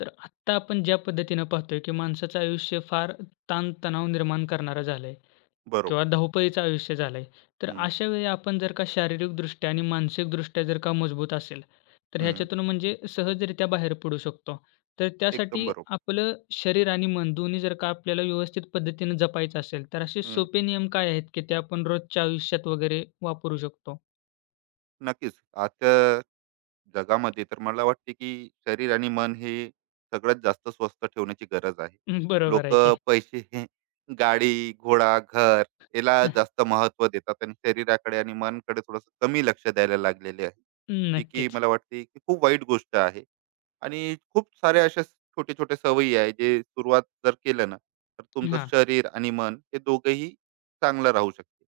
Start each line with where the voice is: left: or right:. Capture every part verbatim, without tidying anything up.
left: तर आत्ता आपण ज्या पद्धतीनं पाहतोय, की माणसाचं आयुष्य फार ताण-तणाव निर्माण करणारं झालंय किंवा
right: बरोबर.
left: धावपळीचं आयुष्य झालंय. तर
right: हं,
left: अशा वेळी आपण जर का शारीरिकदृष्ट्या आणि मानसिकदृष्ट्या जर का मजबूत असेल, तर
right: हं.
left: ह्याच्यातून म्हणजे सहजरित्या बाहेर पडू शकतो. तर
right: एकदम
left: त्यासाठी
right: बरोबर.
left: आपलं शरीर आणि मन दोन्ही जर का आपल्याला व्यवस्थित पद्धतीनं जपायचं असेल, तर असे
right: हं.
left: सोपे नियम काय आहेत, की ते आपण रोजच्या आयुष्यात वगैरे वापरू शकतो?
right: नक्कीच. आजच्या जगामध्ये तर मला वाटते की शरीर आणि मन हे सगळ्यात जास्त स्वस्त ठेवण्याची गरज आहे.
left: बरोबर आहे
right: लोकं
left: की.
right: पैसे हे गाडी, घोडा, घर याला जास्त महत्त्व देतात आणि शरीराकडे आणि मनकडे थोडंसं कमी लक्ष द्यायला लागलेले आहे. जी की
left: नक्कीच.
right: मला वाटते की खूप वाईट गोष्ट आहे आणि खूप साऱ्या अशा छोट्या-छोट्या सवयी आहे जे सुरुवात जर केलं ना, तर तुमचं
left: हां.
right: शरीर आणि मन हे दोघंही चांगलं राहू शकते.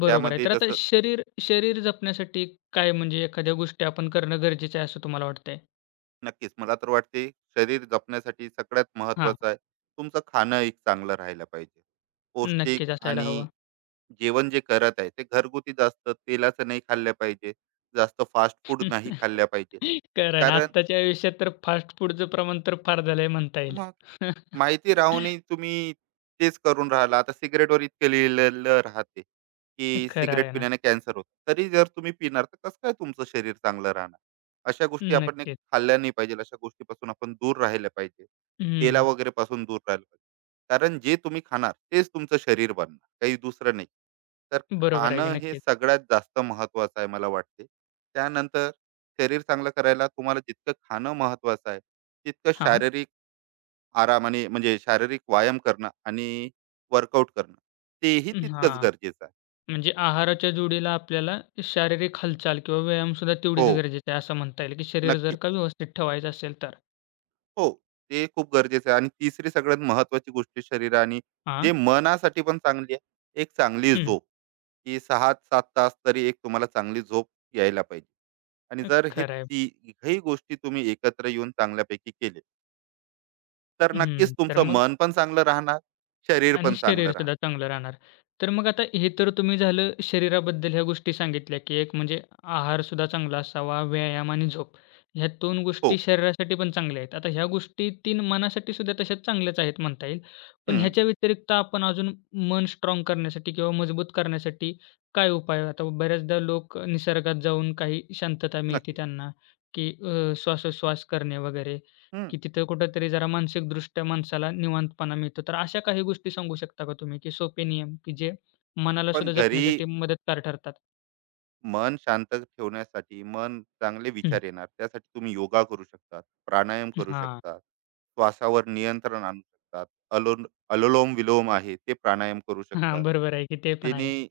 left: बरोबर आहे.
right: त्यामध्ये
left: तर आता
right: जसं
left: शरीर शरीर जपण्यासाठी काय म्हणजे एखाद्या गोष्टी आपण करणं गरजेचं आहे असं तुम्हाला वाटतंय?
right: नक्कीच. मला तर वाटते शरीर जपण्यासाठी सगळ्यात
left: हां.
right: महत्त्वाचं आहे, तुमचं खाणं एक चांगलं राहायला पाहिजे. पौष्टिक
left: नक्कीच असायला
right: आणि
left: हवं.
right: जेवण जे करत आहे, ते घरगुती जास्त तेलाचं नाही खाल्लं पाहिजे. जास्त फास्ट फूड नाही
left: खरं
right: खाल्लं पाहिजे.
left: आहे ना.
right: कारण
left: आत्ताच्या आयुष्यात तर फास्ट फूडचं प्रमाण तर फार झालंय म्हणता येईल.
right: मग माहिती राहूनही तुम्ही तेच करून राहिला. आता सिगारेटवर इतकं लिहिलेलं राहते, की
left: खरं
right: सिगारेट
left: आहे ना.
right: पिण्याने कॅन्सर होतो. तरी जर तुम्ही पिणार तर कसं काय तुमचं शरीर चांगलं राहणार? अशा गोष्टी आपण एक
left: नक्कीच.
right: खाल्ल्या नाही पाहिजे. अशा गोष्टीपासून आपण दूर राहिलं पाहिजे. तेला
left: हं.
right: वगैरे पासून दूर राहिलं पाहिजे. कारण जे तुम्ही खाणार तेच तुमचं शरीर बनणार, काही दुसरं नाही. तर
left: बरोबर आहे की
right: खाणं हे
left: नक्कीच.
right: सगळ्यात जास्त महत्त्वाचं आहे मला वाटते. त्यानंतर शरीर चांगलं करायला तुम्हाला जितकं खाणं महत्त्वाचं आहे, तितकं
left: हां.
right: शारीरिक आरामाने म्हणजे शारीरिक व्यायाम करणं आणि वर्कआउट करणं तेही तितकंच
left: हां.
right: गरजेचं आहे.
left: म्हणजे आहाराच्या जोडीला आपल्याला शारीरिक हालचाल किंवा व्यायामसुद्धा
right: हो,
left: तेवढीच गरजेची आहे असं म्हणता येईल, की शरीर जर
right: नक्कीच.
left: का व्यवस्थित ठेवायचं असेल तर.
right: हो, ते खूप गरजेचं आहे आणि तिसरी सगळ्यात महत्त्वाची गोष्ट शरीर आणि
left: हां.
right: जे मनासाठी पण चांगली आहे, एक चांगली
left: हं.
right: झोप, की सहा सात तास तरी एक तुम्हाला चांगली झोप यायला पाहिजे आणि जर हे
left: खरं आहे.
right: तिघही गोष्टी तुम्ही एकत्र येऊन चांगल्यापैकी केले, तर नक्कीच
left: हं. तर
right: तुमचं
left: मग
right: मन पण चांगलं राहणार, शरीर
left: आणि
right: पण चांगलं राहणार.
left: शरीरसुद्धा चांगलं राहणार. तर मग आता हे तर तुम्ही झालं शरीराबद्दल ह्या गोष्टी सांगितल्या, की एक म्हणजे आहारसुद्धा चांगला असावा, व्यायाम आणि झोप. ह्या दोन
right: हो.
left: गोष्टी शरीरासाठी पण चांगल्या आहेत. आता ह्या गोष्टी तीन मनासाठी सुद्धा तशाच चांगल्याच आहेत म्हणता येईल. पण
right: हं,
left: ह्याच्या व्यतिरिक्त आपण अजून मन स्ट्राँग करण्यासाठी किंवा मजबूत करण्यासाठी काय उपाय? आता बऱ्याचदा लोक निसर्गात जाऊन काही शांतता मिळते
right: नक्की.
left: त्यांना, की अ, श्वासोश्वास करणे वगैरे.
right: हं,
left: की तिथं कुठेतरी जरा मानसिकदृष्ट्या माणसाला निवांतपणा मिळतो. तर अशा काही गोष्टी सांगू शकता का तुम्ही, की सोपे नियम, की जे मनाला
right: पण
left: सुद्धा
right: घरी
left: जपण्यासाठी मदतगार ठरतात?
right: मन शांत ठेवण्यासाठी, मन चांगले
left: हं.
right: विचार येणार त्यासाठी तुम्ही योगा करू शकतात, प्राणायाम करू
left: हां.
right: शकतात, श्वासावर नियंत्रण आणू शकतात. अलो अनुलोम-विलोम आहे ते प्राणायाम करू
left: हां,
right: शकतात.
left: बरोबर आहे की ते पण आहे.
right: जेणे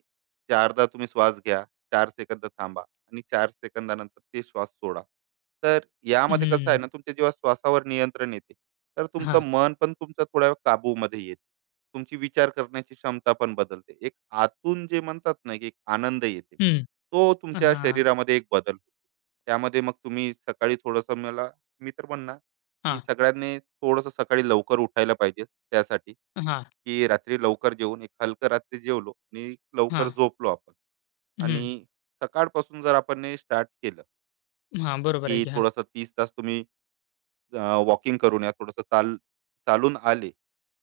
right: चारदा तुम्ही श्वास घ्या, चार सेकंद थांबा आणि चार सेकंदानंतर ते श्वास सोडा. तर यामध्ये कसं आहे
left: हं.
right: ना तुमच्या जेव्हा श्वासावर नियंत्रण येते, तर तुमचं
left: हां.
right: मन पण तुमचं थोड्या काबूमध्ये येते. तुमची विचार करण्याची क्षमता पण बदलते. एक आतून जे म्हणतात ना, की एक आनंद येते.
left: हं.
right: तो तुमच्या
left: हां.
right: शरीरामध्ये एक बदल होतो. त्यामध्ये मग तुम्ही सकाळी थोडंसं मला मी तर म्हणणार की
left: हां.
right: सगळ्यांनी थोडंसं सकाळी लवकर उठायला पाहिजे त्यासाठी
left: हां.
right: की रात्री लवकर जेवून एक हलकं रात्री जेवलो आणि लवकर
left: हां.
right: झोपलो आपण
left: हं.
right: आणि सकाळपासून जर आपण स्टार्ट केलं
left: हां, बरोबर
right: की
left: आहे की. हां.
right: थोडंसं तीस तास तुम्ही वॉकिंग करून या थोडंसं चाल चालून आले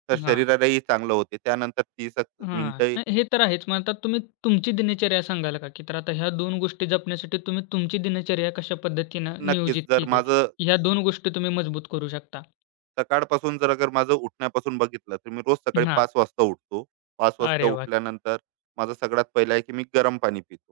right: तर
left: हां.
right: शरीरालाही चांगलं होते त्यानंतर तीस एक
left: हां.
right: मिनिटं.
left: नाही हे तर आहेच. मग आता तुम्ही तुमची दिनचर्या सांगाल का? की तर आता ह्या दोन गोष्टी जपण्यासाठी तुम्ही तुमची दिनचर्या कशा पद्धतीनं
right: नक्कीच
left: नियोजित
right: जर
left: केली?
right: माझं
left: ह्या दोन गोष्टी तुम्ही मजबूत करू शकता?
right: सकाळपासून जर अगर माझं उठण्यापासून बघितलं, तर मी रोज सकाळी
left: हां.
right: पाच वाजता उठतो. पाच वाजता
left: अरे वाह!
right: उठल्यानंतर माझं सगळ्यात पहिलं आहे, की मी गरम पाणी पितो,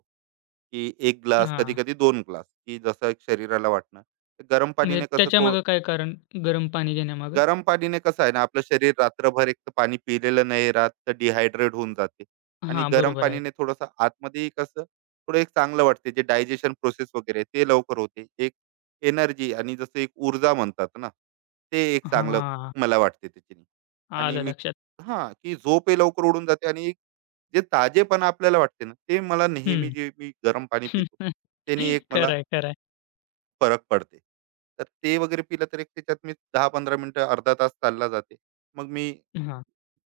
right: की एक ग्लास,
left: हां,
right: कधी-कधी दोन ग्लास, की जसं एक शरीराला वाटणार. गरम
left: म्हणजे
right: पाणीने कसं थोडं
left: त्याच्यामागे काय कारण? गरम पाणी घेण्यामागे?
right: गरम पाणीने कसं आहे ना आपलं शरीर रात्रभर एक तर पाणी पिलेलं नाही राहत तर डिहायड्रेट होऊन जाते आणि
left: हां,
right: गरम
left: बरोबर आहे.
right: पाणीने थोडंसं आतमध्येही कसं थोडं एक चांगलं वाटते जे डायजेशन प्रोसेस वगैरे आहे, ते लवकर होते एक एनर्जी आणि जसं एक ऊर्जा म्हणतात ना ते एक चांगलं
left: हां,
right: मला वाटते त्याच्याने. आणि
left: आलं
right: मी
left: लक्षात.
right: हां की झोप ही लवकर उडून जाते आणि एक जे ताजेपणा आपल्याला वाटते ना ते मला नेहमी
left: हं.
right: जे मी गरम पाणी पितो त्याने एक मला
left: खरं आहे, खरं आहे.
right: फरक पडते. तर ते वगैरे पिलं तर एक त्याच्यात मी दहा पंधरा मिनिटं, अर्धा तास चालला जाते. मग मी
left: हां,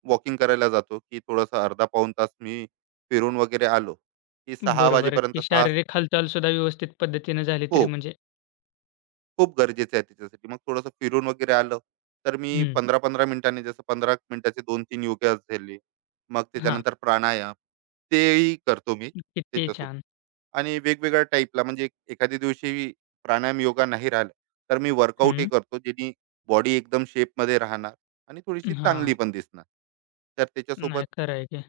right: वॉकिंग करायला जातो, की थोडंसं अर्धा पाऊण तास मी फिरून वगैरे आलो, की सहा
left: बरोबर आहे,
right: वाजेपर्यंत.
left: की
right: सहा
left: शारीरिक हालचाल सुद्धा व्यवस्थित पद्धतीने झाली तरी
right: खूप,
left: म्हणजे
right: खूप गरजेचं आहे त्याच्यासाठी. मग थोडंसं फिरून वगैरे आलं, तर मी
left: हं,
right: पंधरा पंधरा मिनिटांनी जसं पंधरा मिनिटाचे दोन तीन योगा झाले. मग
left: हां,
right: त्याच्यानंतर प्राणायाम तेही करतो मी
left: किती
right: त्याच्यासोबत.
left: छान.
right: आणि वेगवेगळ्या टाईपला म्हणजे एखाद्या दिवशी प्राणायाम योगा नाही राहिलं तर मी वर्कआउटही
left: हं,
right: करतो जेणे बॉडी एकदम शेपमध्ये राहणार आणि थोडीशी चांगली
left: हां.
right: पण दिसणार. तर त्याच्यासोबत
left: नाही खरं आहे की.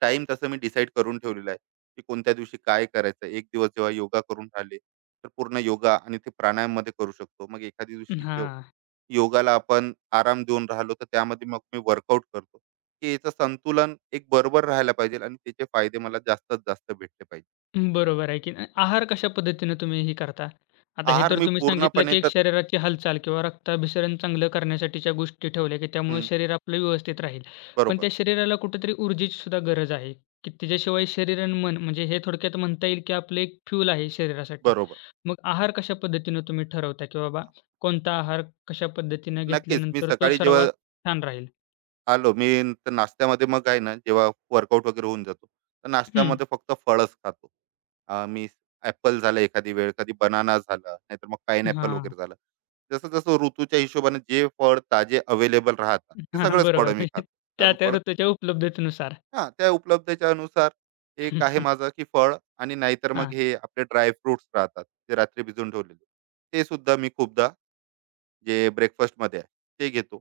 right: टाइम तसं मी डिसाईड करून ठेवलेला आहे की कोणत्या दिवशी काय करायचं. एक दिवस जेव्हा योगा करून राहिले तर पूर्ण योगा आणि ते प्राणायाममध्ये करू शकतो. मग एखाद्या दिवशी जेव्हा
left: हां.
right: योगाला आपण आराम देऊन राहिलो तर त्यामध्ये मग मी वर्कआउट करतो की याचं संतुलन एक बरोबर राहायला पाहिजे आणि त्याचे फायदे मला जास्तीत जास्त भेटले पाहिजे.
left: बरोबर आहे की नाही? आहार कशा पद्धतीने तुम्ही हे करता? आता हे
right: आहार
left: तर
right: मी
left: तुम्ही सांगितलं,
right: पूर्णपणे
left: की एक
right: तर.
left: शरीराची हालचाल किंवा रक्ताभिसरण चांगलं करण्यासाठीच्या गोष्टी ठेवल्या, की त्यामुळे
right: हं,
left: शरीर आपलं व्यवस्थित राहील. पण
right: बरोबर,
left: त्या शरीराला कुठेतरी ऊर्जेची सुद्धा गरज आहे, की तिच्याशिवाय शरीर आणि मन म्हणजे हे थोडक्यात म्हणता येईल, की आपलं एक फ्यूल आहे शरीरासाठी.
right: बरोबर.
left: मग आहार कशा पद्धतीनं तुम्ही ठरवता, की बाबा कोणता आहार कशा पद्धतीनं
right: नक्कीच. मी
left: घेतल्यानंतर तो
right: सकाळी जेव्हा
left: सर्वात छान राहील?
right: आलो, मी तर नाश्त्यामध्ये मग आहे ना, जेव्हा वर्कआउट वगैरे होऊन जातो, तर
left: हं.
right: नाश्त्यामध्ये फक्त फळच खातो. अ, मी ॲपल झालं एखादी वेळ, कधी बनाना झाला, नाहीतर मग पाइनॲपल वगैरे झालं. जसं-जसं ऋतूच्या हिशोबाने जे फळ ताजे अवेलेबल
left: हां,
right: राहतात, ते
left: हां.
right: सगळंच
left: बरोबर.
right: फळं मी
left: म्हणजे
right: खातो.
left: त्या
right: कारण
left: त्या
right: फळ.
left: ऋतूच्या उपलब्धतेनुसार.
right: हां, त्या उपलब्धतेच्या अनुसार एक आहे माझं, की फळ आणि नाहीतर मग
left: हां.
right: हे आपले ड्राय राहतात, जे रात्री भिजवून ठेवलेले. ते सुद्धा मी खूपदा जे ब्रेकफास्टमध्ये आहे ते घेतो.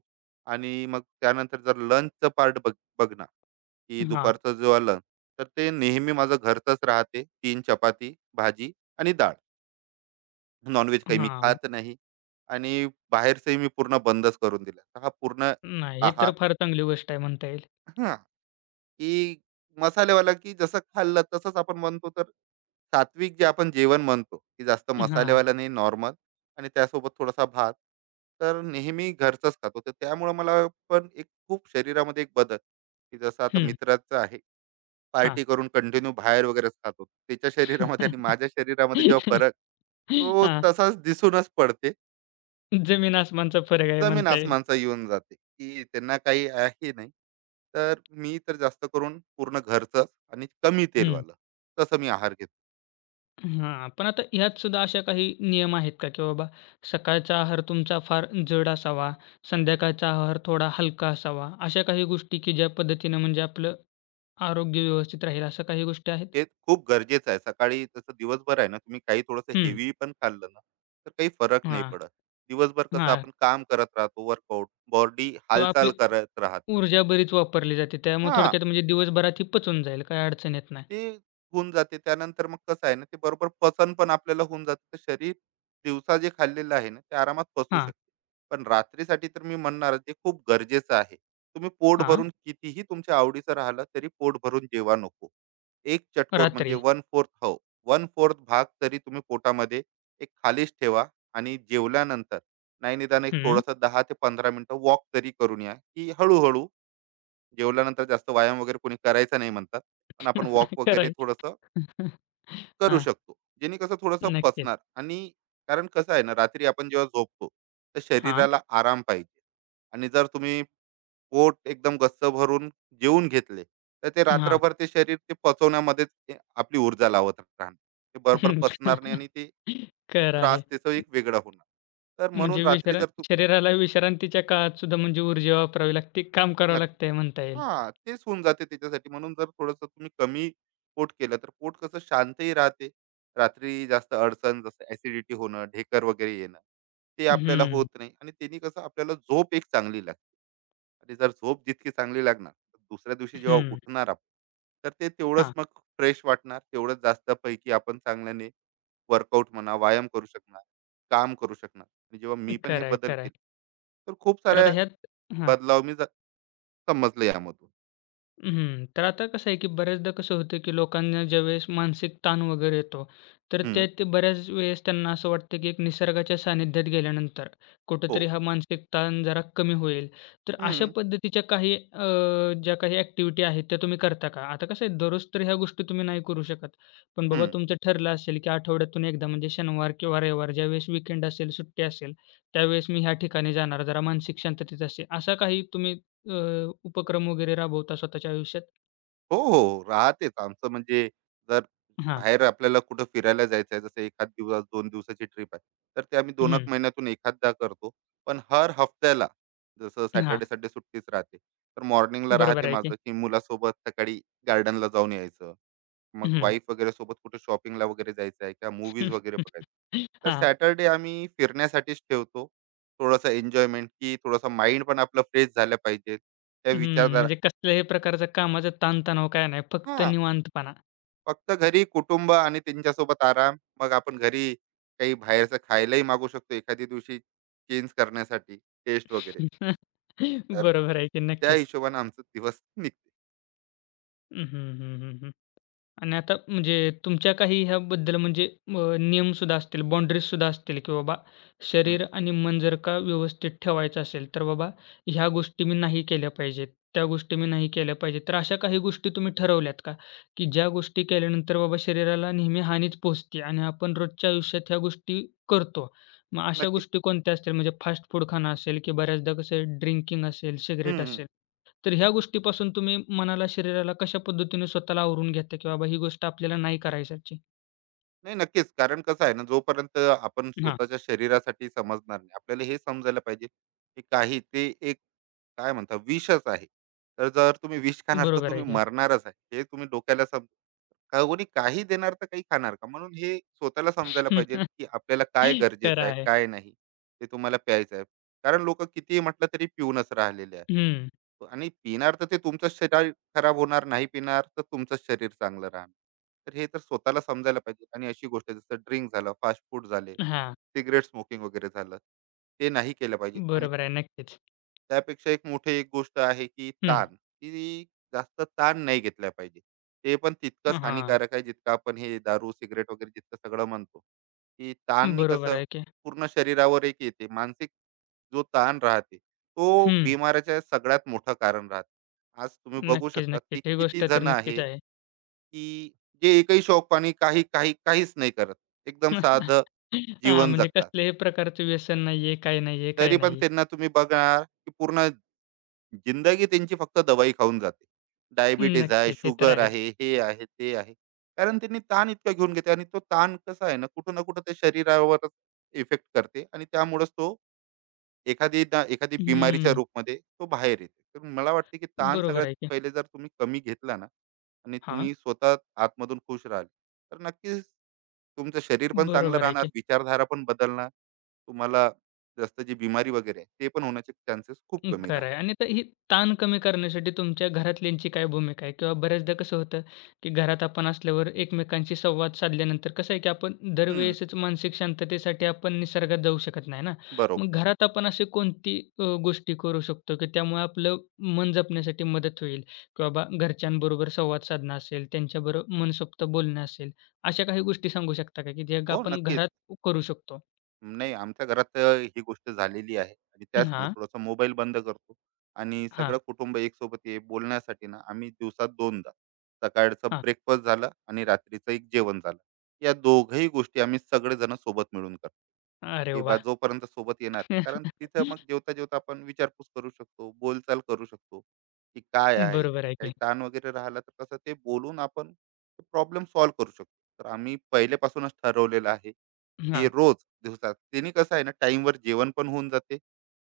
right: आणि मग त्यानंतर जर लंचचं पार्ट बघ बघणार की
left: हां.
right: दुपारचं जो लंच, तर ते नेहमी माझं घरचंच राहते. तीन चपाती भाजी आणि डाळ, नॉनव्हेज काही मी
left: हां.
right: खात नाही आणि बाहेरचंही मी पूर्ण बंदच करून दिलं. तर हा पूर्ण
left: नाही, हे
right: आहार
left: तर फार चांगली गोष्ट आहे म्हणता येईल.
right: की मसालेवाला, की जसं खाल्लं तसंच आपण म्हणतो तर सात्विक जे आपण जेवण म्हणतो, की जास्त
left: हां.
right: मसालेवाला नाही नॉर्मल आणि त्यासोबत थोडासा भात. तर नेहमी घरचंच खातो. तर त्यामुळं मला पण एक खूप शरीरामध्ये एक बदल, की जसं आता
left: हं.
right: मित्राचं आहे,
left: हां.
right: पार्टी करून कंटिन्यू बाहेर वगैरेच खातो. त्याच्या शरीरामध्ये आणि माझ्या शरीरामध्ये जेव्हा फरक, तो
left: हां.
right: तसाच दिसूनच पडते.
left: जमीन आसमानचा फरक आहे
right: जमीन
left: म्हणता येईल.
right: आसमानचा येऊन जाते, की त्यांना काही आहे नाही. तर मी तर जास्त करून पूर्ण घरचंच आणि कमी
left: हं.
right: तेलवालं, तसं मी आहार घेतो.
left: हां. पण आता ह्यात सुद्धा अशा काही नियम आहेत का, की बाबा सकाळचा आहार तुमचा फार जड असावा, संध्याकाळचा आहार थोडा हलका असावा, अशा काही गोष्टी की ज्या पद्धतीनं म्हणजे आपलं आरोग्य व्यवस्थित राहील, अशा काही गोष्टी आहेत?
right: हे खूप गरजेचं आहे. सकाळी तसं दिवसभर आहे ना, तुम्ही काही थोडंसं
left: हं.
right: हेवी पण खाल्लं ना, तर काही फरक नाही
left: हां.
right: पडत. दिवसभर कसं
left: हां.
right: आपण काम करत राहतो, वर्कआउट, बॉडी
left: किंवा
right: हालचाल
left: आपली
right: करत राहते.
left: ऊर्जा बरीच वापरली जाते. त्यामुळे
right: हां.
left: थोडक्यात म्हणजे दिवसभरात ही पचून जाईल, काही अडचण येत नाही.
right: ते होऊन जाते. त्यानंतर मग कसं आहे ना, ते बरोबर पचन पण आपल्याला होऊन जाते तर शरीर दिवसा जे खाल्लेलं आहे ना, ते आरामात पचू
left: हां.
right: शकते. पण रात्रीसाठी तर मी म्हणणार ते खूप गरजेचं आहे. तुम्ही पोट
left: हां.
right: भरून कितीही तुमच्या आवडीचं राहिलं, तरी पोट भरून जेवा नको. एक चटकोर म्हणजे
left: रात्री.
right: पाव, हो, पाव भाग तरी तुम्ही पोटामध्ये एक खालीच ठेवा आणि जेवल्यानंतर नाही निदान एक
left: हं.
right: थोडंसं दहा ते पंधरा मिनिटं वॉक तरी करून या, की हळू जेवल्यानंतर जास्त व्यायाम वगैरे कोणी करायचा नाही म्हणतात पण आपण वॉक
left: खरं
right: वगैरे
left: आहे की.
right: थोडंसं करू
left: हां,
right: शकतो जेणे कसं थोडंसं
left: नक्कीच.
right: पचणार. आणि कारण कसं आहे ना रात्री आपण जेव्हा झोपतो तर
left: हां,
right: शरीराला आराम पाहिजे आणि जर तुम्ही पोट एकदम गच्च भरून जेवून घेतले तर ते
left: हां.
right: रात्रभर ते शरीर ते पचवण्यामध्येच ते आपली ऊर्जा लावत राहणार. ते बरोबर पचणार नाही आणि ते
left: खरं
right: त्रास
left: आहे.
right: त्याचं एक वेगळा होणार. तर म्हणून
left: म्हणजे
right: रात्री
left: विश्रा
right: जर तू
left: शरीराला विश्रांतीच्या काळात सुद्धा म्हणजे ऊर्जा वापरावी लागते, काम करावं
right: नक्की.
left: लागतंय म्हणता येईल.
right: हां, तेच होऊन जाते त्याच्यासाठी. म्हणून जर थोडंसं तुम्ही कमी पोट केलं, तर पोट कसं शांतही राहते. रात्री जास्त अडचण जसं ॲसिडिटी होणं, ढेकर वगैरे येणं, ते आपल्याला होत
left: हं,
right: नाही आणि त्यांनी कसं आपल्याला झोप एक चांगली लागते. आणि जर झोप जितकी चांगली लागणार, तर दुसऱ्या दिवशी जेव्हा
left: हं.
right: उठणार आपण, तर ते तेवढंच
left: हां.
right: मग फ्रेश वाटणार, तेवढंच जास्तपैकी आपण चांगल्याने वर्कआउट म्हणा, व्यायाम करू शकणार, काम करू शकणार. आणि जेव्हा मी पण हे
left: खरं आहे,
right: बदल
left: खरं आहे.
right: केले, तर खूप
left: तर आता
right: साऱ्या
left: ह्यात हां.
right: बदलाव मी ज समजले यामधून.
left: हं. तर आता कसं आहे, की बऱ्याचदा कसं होतं, की लोकांना ज्यावेळेस मानसिक ताण वगैरे येतो, तर
right: हं,
left: त्या ते बऱ्याच वेळेस त्यांना असं वाटतं, की एक निसर्गाच्या सानिध्यात गेल्यानंतर
right: हो.
left: कुठेतरी हा मानसिक ताण जरा कमी होईल. तर अशा
right: हं,
left: पद्धतीच्या काही अ, ज्या काही ॲक्टिव्हिटी आहेत त्या तुम्ही करता का? आता कसं आहे दररोज तर ह्या गोष्टी तुम्ही नाही करू शकत. पण बाबा
right: हं.
left: तुमचं ठरलं असेल, की आठवड्यातून एकदा म्हणजे शनिवार किंवा रविवार ज्यावेळेस वीकेंड असेल, सुट्टी असेल, त्यावेळेस मी ह्या ठिकाणी जाणार, जरा मानसिक शांततेत असेल. असा काही तुम्ही अ, उपक्रम वगैरे राबवता स्वतःच्या आयुष्यात?
right: हो, हो. राहतेच आमचं म्हणजे जर
left: हां,
right: बाहेर आपल्याला कुठं फिरायला जायचं आहे, जसं एखाद दिवस दोन दिवसाची ट्रिप आहे, तर ते आम्ही दोन एक
left: हं,
right: महिन्यातून एखादा करतो. पण हर हफ्त्याला जसं
left: हां,
right: सॅटर्डे, संडे सुट्टीच राहते. तर मॉर्निंगला राहते
left: बरोबर आहे
right: माझं,
left: की.
right: की मुलासोबत सकाळी गार्डनला जाऊन यायचं. मग
left: हं.
right: वाईफ वगैरे सोबत कुठे शॉपिंगला वगैरे जायचं आहे किंवा मूव्हीज वगैरे बघायचं. तर
left: हां,
right: सॅटर्डे आम्ही फिरण्यासाठीच ठेवतो. थोडंसं एन्जॉयमेंट, की थोडंसं माइंड पण आपलं फ्रेश झालं पाहिजे. त्या
left: हं,
right: विचारधारा.
left: म्हणजे कसल्याही प्रकारचा कामाचा ताणतणाव काय नाही, फक्त
right: हां.
left: निवांतपणा.
right: फक्त घरी कुटुंब आणि त्यांच्यासोबत आराम. मग आपण घरी काही बाहेरचं खायलाही मागू शकतो एखाद्या दिवशी चेंज करण्यासाठी टेस्ट वगैरे. तर
left: बरोबर आहे की
right: त्या
left: नक्कीच.
right: हिशोबाने आमचा दिवस निघते.
left: हं, हं, हं, हं. हं. आणि आता म्हणजे तुमच्या काही ह्याबद्दल म्हणजे अ, नियमसुद्धा असतील, बाउंडरीजसुद्धा असतील, की बाबा
right: हं,
left: शरीर आणि मन जर का व्यवस्थित ठेवायचं असेल, तर बाबा ह्या गोष्टी मी नाही केल्या पाहिजेत, त्या गोष्टी मी नाही केल्या पाहिजेत. तर अशा काही गोष्टी तुम्ही ठरवल्यात का? की ज्या गोष्टी केल्यानंतर बाबा शरीराला नेहमी हानीच पोहोचते आणि आपण रोजच्या आयुष्यात ह्या गोष्टी करतो. मग अशा
right: नक्कीच.
left: गोष्टी कोणत्या असतील? म्हणजे फास्ट फूड खाणं असेल, की बऱ्याचदा कसं ड्रिंकिंग असेल,
right: हं,
left: सिगारेट
right: हं.
left: असेल. तर ह्या गोष्टीपासून तुम्ही मनाला, शरीराला कशा पद्धतीने स्वतःला आवरून घेता, की बाबा ही गोष्ट आपल्याला नाही करायची.
right: नाही नक्कीच. कारण कसं आहे ना, जोपर्यंत आपण
left: हां,
right: स्वतःच्या शरीरासाठी समजणार नाही. आपल्याला हे समजायला पाहिजे, की काही ते काय म्हणता विषच आहे. तर जर तुम्ही विष खाणार तर
left: बरोबर
right: तुम्ही
left: आहे की.
right: मरणारच आहे. हे तुम्ही डोक्याला सम कोणी काही देणार तर काही खाणार का? म्हणून हे स्वतःला समजायला पाहिजे, की आपल्याला काय
left: खरं
right: गरजेचं आहे,
left: आहे.
right: काय नाही. ते तुम्हाला प्यायचं आहे. कारण लोकं कितीही म्हटलं तरी पिऊनच राहिलेले आहे.
left: हं.
right: आणि पिणार तर ते तुमचं शरीर खराब होणार, नाही पिणार तर तुमचंच शरीर चांगलं राहणार. तर हे तर स्वतःला समजायला पाहिजे आणि अशी गोष्ट जसं ड्रिंक झालं, फास्ट फूड झाले,
left: हां,
right: सिगारेट स्मोकिंग वगैरे झालं, ते नाही केलं पाहिजे आणि
left: बरोबर आहे. नक्कीच.
right: त्यापेक्षा एक मोठी एक गोष्ट आहे की
left: हं.
right: ताण, की जास्त ताण नाही घेतला पाहिजे. ते पण तितकंच
left: हां,
right: हानिकारक आहे जितकं आपण हे दारू, सिगारेट वगैरे जितकं सगळं म्हणतो, की ताणनी
left: बरोबर
right: कसं
left: आहे की.
right: पूर्ण शरीरावर एक येते. मानसिक जो ताण राहते, तो
left: हं.
right: बिमाऱ्याच्या सगळ्यात मोठं कारण राहते. आज तुम्ही बघू
left: नक्कीच,
right: शकतात की
left: नक्कीच. ही
right: किती
left: गोष्ट तर
right: जण
left: नक्कीच
right: आहे,
left: आहे.
right: की जे एकही शौक-पाणी काही, काही, काहीच नाही करत. एकदम साधं
left: हां,
right: जीवन
left: म्हणजे
right: जगतात.
left: कसल्याही प्रकारचं व्यसन नाहीये, काय नाहीये, काय
right: तरी पण
left: नाहीये.
right: त्यांना तुम्ही बघणार, की पूर्ण जिंदगी त्यांची फक्त दवाई खाऊन जाते. डायबिटीज आहे,
left: नक्की, ते तर
right: शुगर
left: आहेच.
right: आहे, हे आहे, ते आहे. कारण त्यांनी ताण इतका घेऊन घेते आणि तो ताण कसा आहे ना, कुठं ना कुठं ते शरीरावरच इफेक्ट करते आणि त्यामुळेच तो एखादी ना एखादी बिमारीच्या
left: हं,
right: रूपमध्ये तो बाहेर येते. तर मला वाटते, की ताण
left: बरोबर
right: सगळ्यात
left: आहे की.
right: पहिले जर तुम्ही कमी घेतला ना आणि
left: हां,
right: तुम्ही स्वतः आतमधून खुश राहाल, तर नक्कीच तुमचं शरीर पण चांगलं
left: बरोबर आहे
right: राहणार,
left: की.
right: विचारधारा पण बदलणार. तुम्हाला जास्त जी बिमारी वगैरे आहे, ते पण होण्याचे चान्सेस खूप
left: अं,
right: कमी
left: खरं
right: राहणार.
left: आहे आणि तर ही ताण कमी करण्यासाठी तुमच्या घरातल्यांची काय भूमिका आहे? किंवा बऱ्याचदा कसं होतं, की घरात आपण असल्यावर एकमेकांशी संवाद साधल्यानंतर कसं आहे, की आपण
right: हं,
left: दरवेळेसच मानसिक शांततेसाठी आपण निसर्गात जाऊ शकत नाही ना.
right: बरोबर.
left: मग घरात आपण अशी कोणती अ, गोष्टी करू शकतो, की त्यामुळे आपलं मन जपण्यासाठी मदत होईल? की बाबा घरच्यांबरोबर संवाद साधणं असेल, त्यांच्याबरोबर मनसोक्त बोलणं असेल, अशा काही गोष्टी सांगू शकता का, की जे
right: हो,
left: आपण
right: नक्कीच.
left: घरात करू शकतो?
right: नाही, आमच्या घरात अ, ही गोष्ट झालेली आहे आणि त्याचमुळे
left: हां,
right: थोडासा मोबाईल बंद करतो आणि
left: हां,
right: सगळं कुटुंब एक सोबत ये बोलण्यासाठी ना, आम्ही दिवसात दोनदा सकाळचं
left: हां.
right: ब्रेकफास्ट झालं आणि रात्रीचं एक जेवण झालं. या दोघंही गोष्टी आम्ही सगळेजण सोबत मिळून करतो.
left: अरे
right: की बा
left: वाह!
right: जोपर्यंत सोबत येणार नाही कारण तिथं मग जेवता जेवता आपण विचारपूस करू शकतो बोलचाल करू शकतो की काय आहे
left: बरोबर आहे
right: काही
left: की.
right: ताण वगैरे राहिला तर कसं ते बोलून आपण प्रॉब्लेम सॉल्व्ह करू शकतो. तर आम्ही पहिलेपासूनच ठरवलेलं आहे की
left: हां,
right: रोज दिवसात त्यांनी कसं आहे ना टाईमवर जेवण पण होऊन जाते,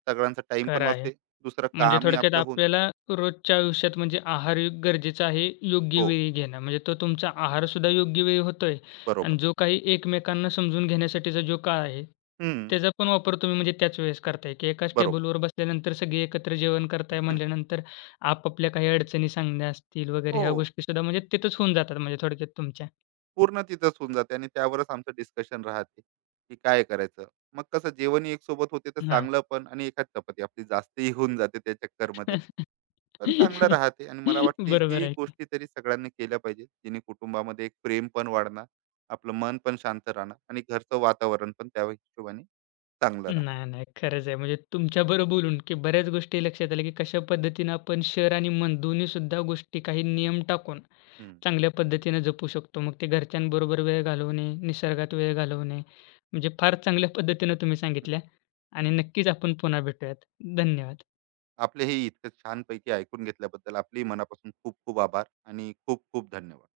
right: सगळ्यांचा टाइम पण
left: खरं आहे.
right: वाचते, दुसरं
left: म्हणजे
right: कामही
left: थोडक्यात
right: आपलं होऊन.
left: आपल्याला रोजच्या आयुष्यात म्हणजे आहार यु- गरजेचा आहे योग्य
right: हो,
left: वेळी घेणं. म्हणजे तो तुमचा आहारसुद्धा योग्य वेळी होतोय
right: बरोबर.
left: आणि जो काही एकमेकांना समजून घेण्यासाठीचा जो काळ आहे,
right: हम्म,
left: त्याचा पण वापर तुम्ही म्हणजे त्याच वेळेस करताय, की एकाच
right: बरोबर.
left: टेबलवर बसल्यानंतर सगळे एकत्र जेवण करताय म्हणल्यानंतर आपापल्या काही अडचणी सांगण्या असतील वगैरे
right: हो,
left: ह्या गोष्टीसुद्धा म्हणजे तिथंच होऊन जातात म्हणजे थोडक्यात तुमच्या.
right: पूर्ण तिथंच होऊन जाते आणि त्यावरच आमचं डिस्कशन राहते, की काय करायचं. मग कसं जेवणही एक सोबत होते तर
left: हां.
right: चांगलं पण आणि एकाच चपाती आपली जास्तही होऊन जाते त्या चक्करमध्ये. पण चांगलं राहते आणि मला वाटते
left: बरोबर
right: ही
left: आहे.
right: गोष्टी तरी सगळ्यांनी केल्या पाहिजे, जेणे कुटुंबामध्ये एक प्रेम पण वाढणार, आपलं मन पण शांत राहणार आणि घरचं वातावरण पण त्या हिशोबाने चांगलं राहणार.
left: नाही, नाही. खरंच आहे. म्हणजे तुमच्याबरोबर बोलून, की बऱ्याच गोष्टी लक्षात आल्या, की कशा पद्धतीनं आपण शहर आणि मन दोन्ही सुद्धा गोष्टी काही नियम टाकून
right: हं,
left: चांगल्या पद्धतीनं जपू शकतो. मग ते घरच्यांबरोबर वेळ घालवणे, निसर्गात वेळ घालवणे, म्हणजे फार चांगल्या पद्धतीनं तुम्ही
right: हं.
left: सांगितल्या आणि नक्कीच आपण पुन्हा भेटूयात. धन्यवाद.
right: आपले हे इतकं छानपैकी ऐकून घेतल्याबद्दल आपलेही मनापासून खूप खूप आभार आणि खूप खूप धन्यवाद.